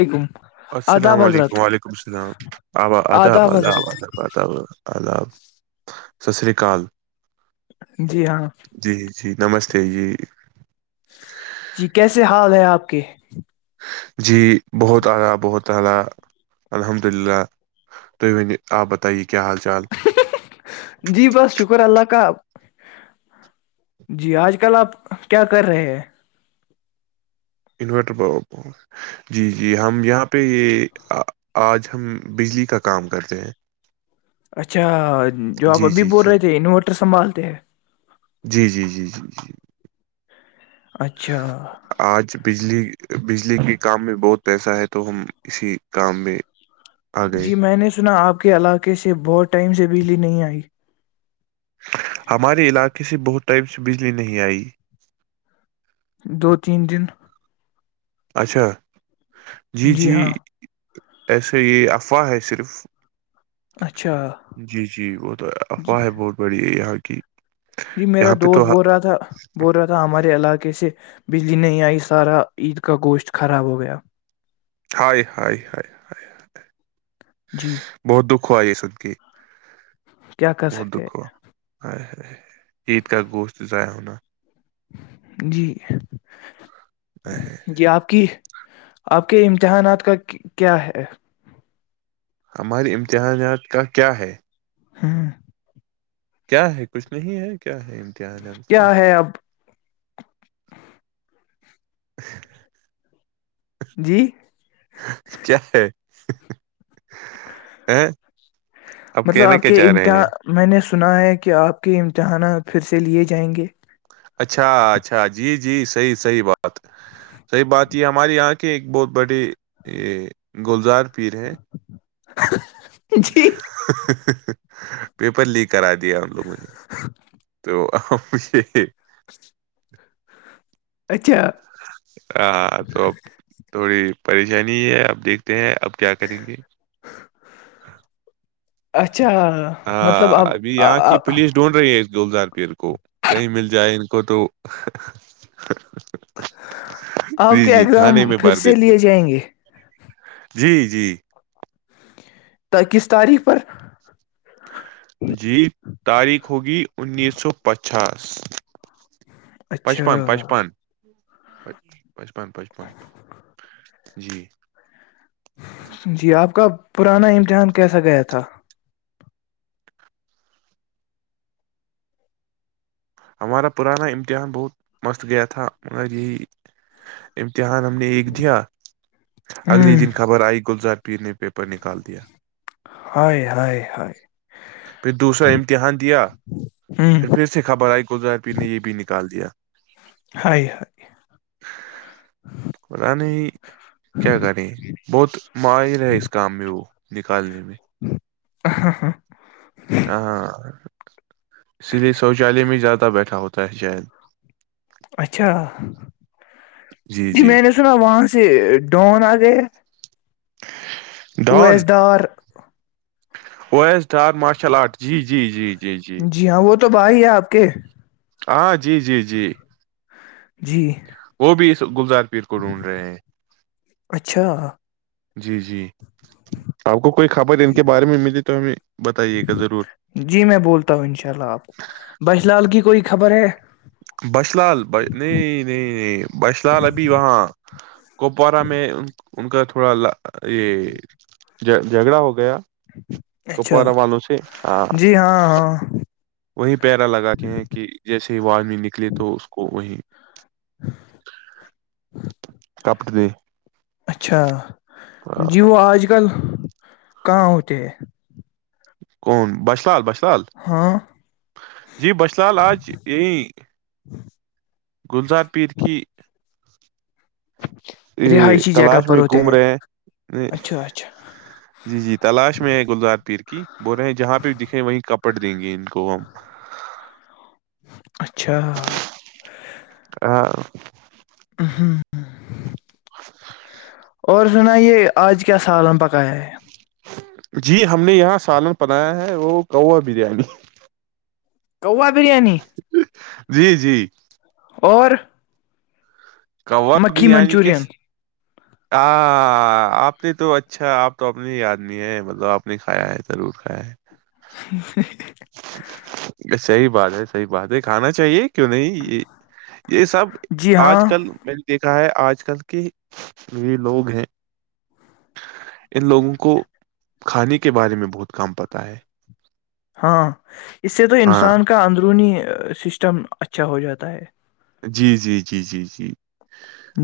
علیکم السلام آداب حضرت علیکم وعلیکم السلام آب آداب آداب آداب آداب آداب ستصری اال جی ہاں جی نمستے جی جی کیسے حال ہے آپ اکے [unintelligible] کیا حال چال جی بس شکر اللہ کا جی آج کل آپ کیا کر رہے ہیں انورٹر جی جی ہم یہاں پہ یہ آج ہم بجلی کا کام کرتے ہیں اچھا جو آپ جی ابھی جی بول جی رہے تھے انورٹر سنبھالتے ہیں جی جی جی جی جی اچھا آج بجلی بجلی کے کام میں بہت پیسہ ہے تو ہم اسی کام میں آ گئے جی میں نے سنا آپ علاقے سے بہت ٹائم سے بجلی نہیں آئی ہمارے علاقے سے بہت ٹائم سے بجلی نہیں آئی دو تین دن اچھا جی جی ایسے یہ افواہ ہے صرف اچھا جی جی وہ تو جی افواہ ہے بہت بڑھیا ہے یہاں کی ٹھیک جی میرا دوست بول رہا تھا بول رہا تھا ہمارے علاقے سے بجلی نہیں آئی سارا عید کا گوشت خراب ہو گیا [unintelligible] جی بہت دکھ کو ج سن کی کیا کر بہت سکتے دکھ ہیں ہے ہے عید کااہ گوشت ضائع ہوناہ جی ہے جی آپ کی آپ کے امتحانات کا کیا ہے؟ ہمارے امتحانات کا کیا ہے ہاں کیا ہے کچھ نہیں ہے کیا ہے امتحان اس کیا کا ہے اب [unintelligible] جی کیا ہے ا اب مطلب کہنا آپ کیا کے چاہ رہے ہیں امتحان میں نے سنا ہے کہ آپ کے امتحانات پھر سے لیے جائیں گے اچھا اچھا جی جی صحیح صحیح بات صحیح بات یہ ہمارے یہاں کی ایک بہت بڑی یہ گلزار پیر ہے [unintelligible] جی [unintelligible] پیپر لیک کرا دیا ان لوگوں نے تو ا [unintelligible] اچھا ا تو اب تھوڑی پریشانی ہے آپ دیکھتے ہیں اب کیا کریں گے اچھ ہاں ابھی یہاں کی پوولس ڈھونڈ رہی ہے اس گولزار پیر کو کہیں مل جائے ان کو تو آپ جی کے جی تھانے اگرام میں پھر بھر سے دیتے لے جائیں گے جی جی کس تاریخ پر جی تاریخ ہوگی انیس سو پچاس اچھا پچپن پچپن [inaudible] پچپن پچپن جی جی آپ کب پرانا امتحان کیسا گیا تھا ہمارا پرانا امتحان بہت مست گیا تھا مگر یہی دھیان ہم نے ایک دیا ہوں اگلے دن خبر آئی گلزد پی نے پیپر نکال دیا ہائے ہائے ہائے پھر دوسرا امتحان دیا ہوں پھر پھر سے خبر آئی گلزار پیر نے یہ بھی نکال دیا ہائے ہائے پتا نہیں کیا کریں بہت ماہر ہے اس کام میں وہ نکالنے میں [inaudible] ہاں اسی لیے شوچالیہ میں زیادہ بیٹھا ہوتا ہے شاید اچھا جی میں نے سنا وہاں سے ڈون آ گیا Owais Dawn Dar O S Dar martial arts جی جی جی جی جی ہاں وہ تو تو بھا ئی ہے آپ کے ہاں جی جی جی جی وہ بھی اس گلزار پیر کو ڈھونڈ رہے ہیں اچھا جی جی آپ کو کوئی خبر ان کے بارے میں ملی تو ہمیں بتائیے گا ضرور جی میں بولتا ہوں انشاء اللہ آپ کو بش لال کی کوئی خبر ہے بش لال نہیں نہیں نہیں بش لال ابھی وہاں کپوارہ میں ان کا تھوڑا یہ جہ جھگڑا ہو گیا اچھا کپورا والوں سے ہاں جی ہاں وہی پیرا لگاتے ہیں کہ جیسے ہی وہدمی نکلے تو اس کو وہی [unintelligible] [inaudible] اچھا جی وہ آج کل کہاں ہوتے کون بش لال بشال سال ہاں جی بش سال آج یہی گلزار پیر کی [inaudible] یہ رہائشی جگہ تلاش پر میں ہوتے گھوم رہے ہیں اچھا اچھا جی جی تلاش میں ہے گلزار پیر کی بول رہے ہیں جہاں پہ دکھے وہ کپ [inaudible] پڑ دیں گے کووم اچھا ہاں ہاں [inaudible] اور سنا یہ آج کیا سال ہم پکایا ہے جی ہم نے یہاں سالن بنایا ہے وہ کا بریانی کوا بریانی جی جی اور مکھی منچورن ہ آپ نے تو اچھا آپ تو اپنے ہی آدمی ہے مطلب آپ نے کھایا ہے ضرور کھایا ہے [inaudible] ہے صحیح بات ہے صحیح بات ہے کھانا چاہیے کیوں نہیں یہ یہ سب جی آج ہاں کل میں نے دیکھ کیا ہے آج کل کے یہ لوگ ہیں ان لوگوں کو کھانے کے بارے میں بہت کام پتا ہے ہاں اس سے تو ہاں انسان کا اندرونی سسٹم اچھا ہو جاتا ہے جی جی جی جی جی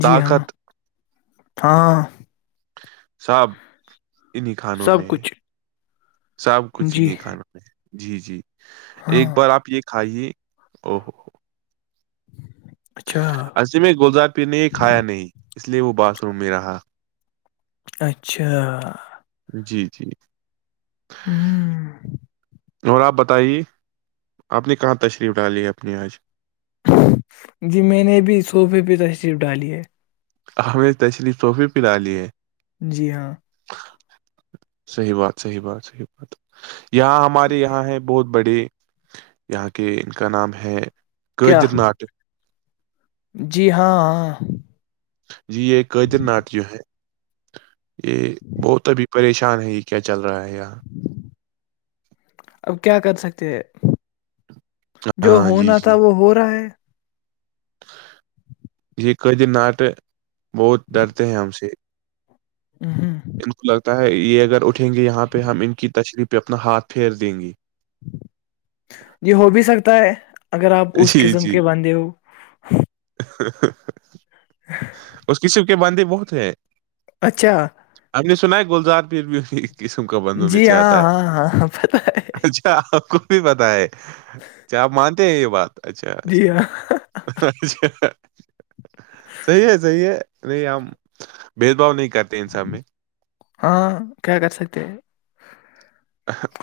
جی ہاں طاقت ہاں سب انہیں کھانوں سب میں کچھ سب کچھ ہی جی نہیں کھانا میں جی جی ہاں ایک بار آپ یہ کھائیے ا [inaudible] اچھا عص میں گلزار پینے یہ کھایا نہیں اس لیئے وہ باتھ روم میں رہا اچھا جی جی ہوں اور آپ بتائیے آپ نے کہاں تشریف ڈالی ہے اپنی آج جی میں نے بھی صوفے پہ تشریف ڈالی ہے ہم تشریفوفی پلا لی ہے جی ہاں صحی بات صحی بات صحیح بات یہاں ہمارے یہاں ہے بہت بڑے یہاں کے ان کا نام ہے کیا قدر ناٹک جی ہاں جی یہ قدر ناٹ جو ہے یہ بہت ابھی پریشان ہے یہ کیا چل رہا ہے یا اب کیا کر سکتے ہیں جو ہاں جی ہونا تھا جی وہ ہو رہا ہے یہ قید ناٹ بہت ڈرتے ہیں ہم سے ہ ہوں تا یہ اگر اٹھیں گے یہاں پہ ہم ان کی تچری پہ اپنا ہاتھ پھیر دیں گے جی ہو بھی سکتا ہے اگر آپ اس جی قسم جی کے باندھے ہو ہاں [unintelligible] ہ کسم کے بندے بہت ہیں اچھا ہم نے سنا ہے گلزار پیر بھی ہو قسم کا بندو میں جی سے ہاں آتا ہے ہاں ہاں پت- ا آپ بھی پت ہے کیا آپ مانتے ہیں یہ بات اچھا جی ہاں اچھا [unintelligible] صی ہے صحی ہے نہیں ہم بد بھا نہیں کرتے انسان میں ہاں کیا کر سکتے ہیں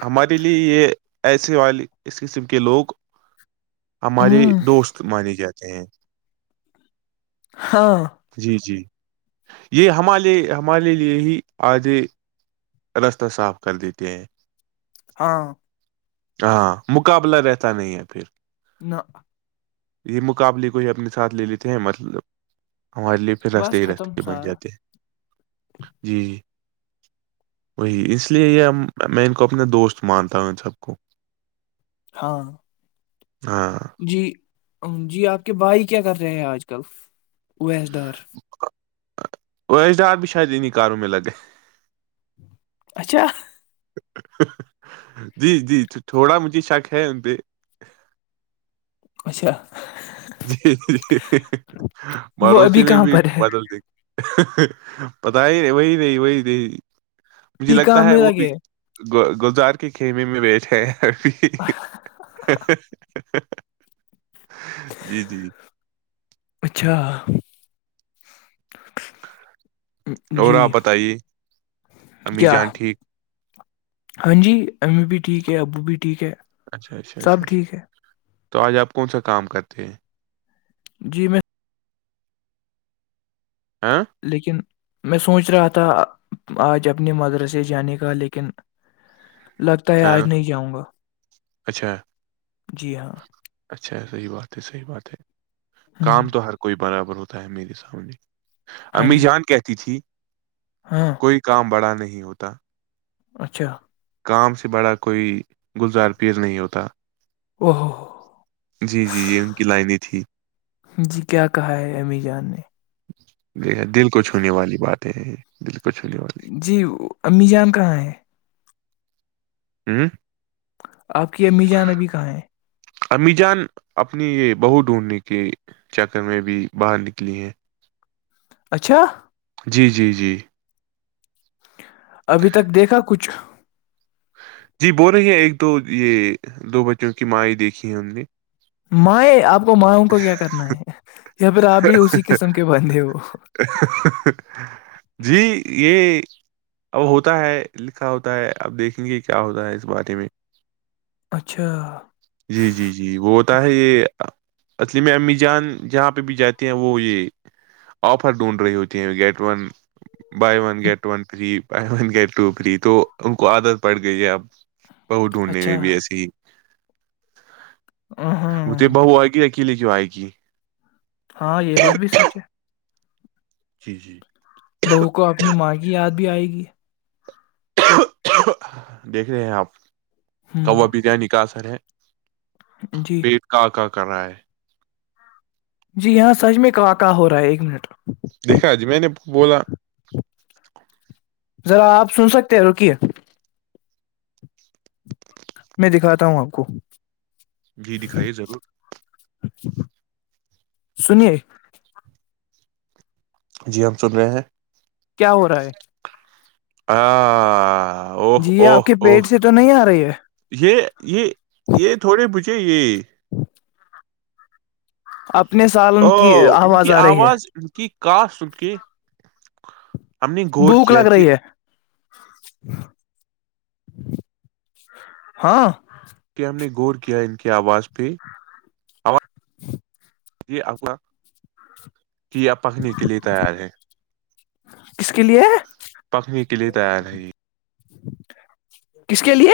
ہمارے لیے یہ ایسے والے اس قسم کے لوگ ہمارے ہمم، دوست مانے جاتے ہ ہاں جی جی یہ ہمارے لیے ہی آھے رستہ صاف کر دیتے ہیں ہاں ہاں مقابلہ رہتا نہیں ہے پھر نہ یہ مقابلے کوئی اپنے ساتھ لے لیتے ہیں مطلب ہمارے لیے پھر رستے بس ہی ختم رہتے بن سارا جاتے جی وہی اس لیے یہ میں ان کو اپنا دوست مانتا ہوں سب کو ہاں ہاں جی جی آپ کے بھائی کیا کر رہے ہیں آج کل اویس ڈار اویس ڈار بھی شاید انہیں کاروں میں لگے اچھا جی جی تھوڑا مجھے شک ہے ان پہ اچھا ج وہ ابھی مروسی میں کہاں بھی پر ہے بدل ت پتا ہی نہیں وہی نہیں وہی نہیں مجھے لگتا کام ہے یں وہ بھی لگے گ گزار کے خیمے میں بیٹھے [unintelligible] جی جی اچھا اور جی آپ بتائیے امی کیا جان ٹھیک ہاں جی امی بھی ٹھیک ہے ابو بھی ٹھیک ہے اچھا اچھا سب اچھا اچھا ٹھیک ہے تو آج آپ کون سا کام کرتے ہیں؟ جی میں ہاں لیکن میں سوچ رہا تھا آج اپنے مدرسے جانے کا لیکن لگتا ہے ہاں آج نہیں جاؤ گا اچھا جی ہاں اچھا صحیح بات ہے صحیح بات ہے ہ کام تو ہر کوئی برابر ہوتا ہوتا ہے میرے سامنے ہاں امی جی جان کہتی تھی ہاں کوئی کام بڑا نہیں ہوتا اچھا کام سے بڑا کوئی گلزار پیز نہیں ہوتا او ہوو ہو جی جی یہ ان کی لائنیں تھی جی کیا کہا ہے امی جان نے گ دل کو چھونے والی بات ہے د جی امی جان کہاں ہے ہوں آپ کی امی جان ابی کہاں ہیں امی جان اپنی یہ بہو ڈھونڈنے کے چکر میں بھی باہر نکلی ہیں اچھا جی جی جی ابھی تک دیکھا کچھ جی بول رہے ہیں ایک دو یہ دو بچوں کی ماں ہی دیکھی ہے ان نے مائیں آپ کو ماوں کو کیا کرنا ہے یا پھر آپ بھی اسی قسم کے بندھے ہو جی یہ اب ہوتا ہے لکھا ہوتا ہے اب دیکھیں گے کیا ہوتا ہے اس بارے میں اچھا جی جی جی وہ ہوتا ہے یہ اسصلیلم امی جان جہاں پہ بھی جاتے ہیں وہ یہ آفر ڈھونڈ رہی ہوتی ہیں get one by one get one three پن گئے ٹوپری تو ان کو عادت پڑ گئی ہے اب بہ ڈوننے اچھا میں بھی اسی ہاں وہ تو بؤ آ گیا کی لگو آئییکی ہاں یہ بات بھی سچ ہے جی جی بہو کو اپنی ماں کی یاد بھی آئے گی دیکھ رہے ہیں آپ ہوں کوا بریانی کا اثر ہے جی پٹ کا کا کرائے جی یہاں سج میں کا واقع ہو رہا ہے ایک منٹ دیکھا جی میں نے بولا ذرا آپ سن سکتے ہیں رکیے میں دکھاتا ہوں آپ کو گ دکھائیے ضرور سنیے جی ہم سن رہے ہیں کیا ہو رہا ہے آ او جی یہ او آپ کے او پیٹ سے تو نہیں آ رہی ہے یہ یہ یہ تھوڑے ب چاہی ہاں آپ او ان کی آواز ان کی کا سن کی ہم نے غور بھوک کیا لگ کہ رہی ہے ہاں کہ ہم نے غور کیا ان کی آواز پہ [unintelligible] جی آپ کا کہ پکنے کے لیے تیار ہے کس کے لیے ہے پکنے کے لیے تیار ہے یہ کس کے لیے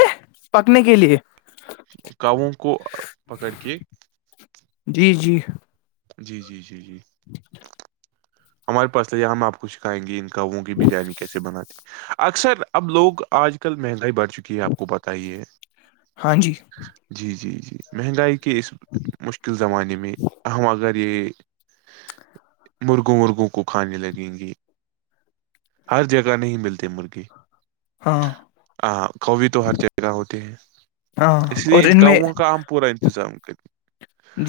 پکنے کے لیے کاووں کو پکڑ کے جی جی جی جی جی جی [inaudible] ہمارے پاس تھا یا ہم آپ کو سکھائیں گے ان کوں کی بریانی کیسے بناات اکثر اب لوگ آج کل مہنگائی بڑھتی چکی ہے آپ کو بتائیے ہاں جی جی جی جی مہنگائی کی کہ اس مشکل زمانے میں اہم اگر [unintelligible] [inaudible] مرگو مرگو کو کھانے لگیں گے ہر جگہ نہیں ملتے مرغے ہاں ہاں کوو تو ہر جگہ ہوتے ہیں ہاں اس لیے اور ان میں کاؤوں کا ہم پورا انتظام کریں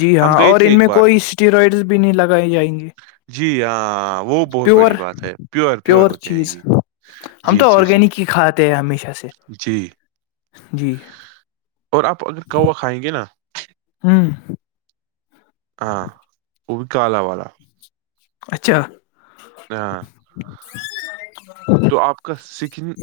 جی ہم ہاں گئے اور تھے ان ایک میں بار کوئی اسٹیرائڈس بھی نہیں لگائے جائیں گے جی ہاں ہاں وہ بہت پیور بڑی بات ہے پیور ہوتے ہیں چیز یہ ہم جی تو جی جی آرگینک ہی کھاتے ہیں ہمیشہ سے جی جی اور آپ اگر کوا کھائیں گے نا ہوں ہاں وہ بھی کالا والا اچھا ہاں [unintelligible] تو آپ کا سکن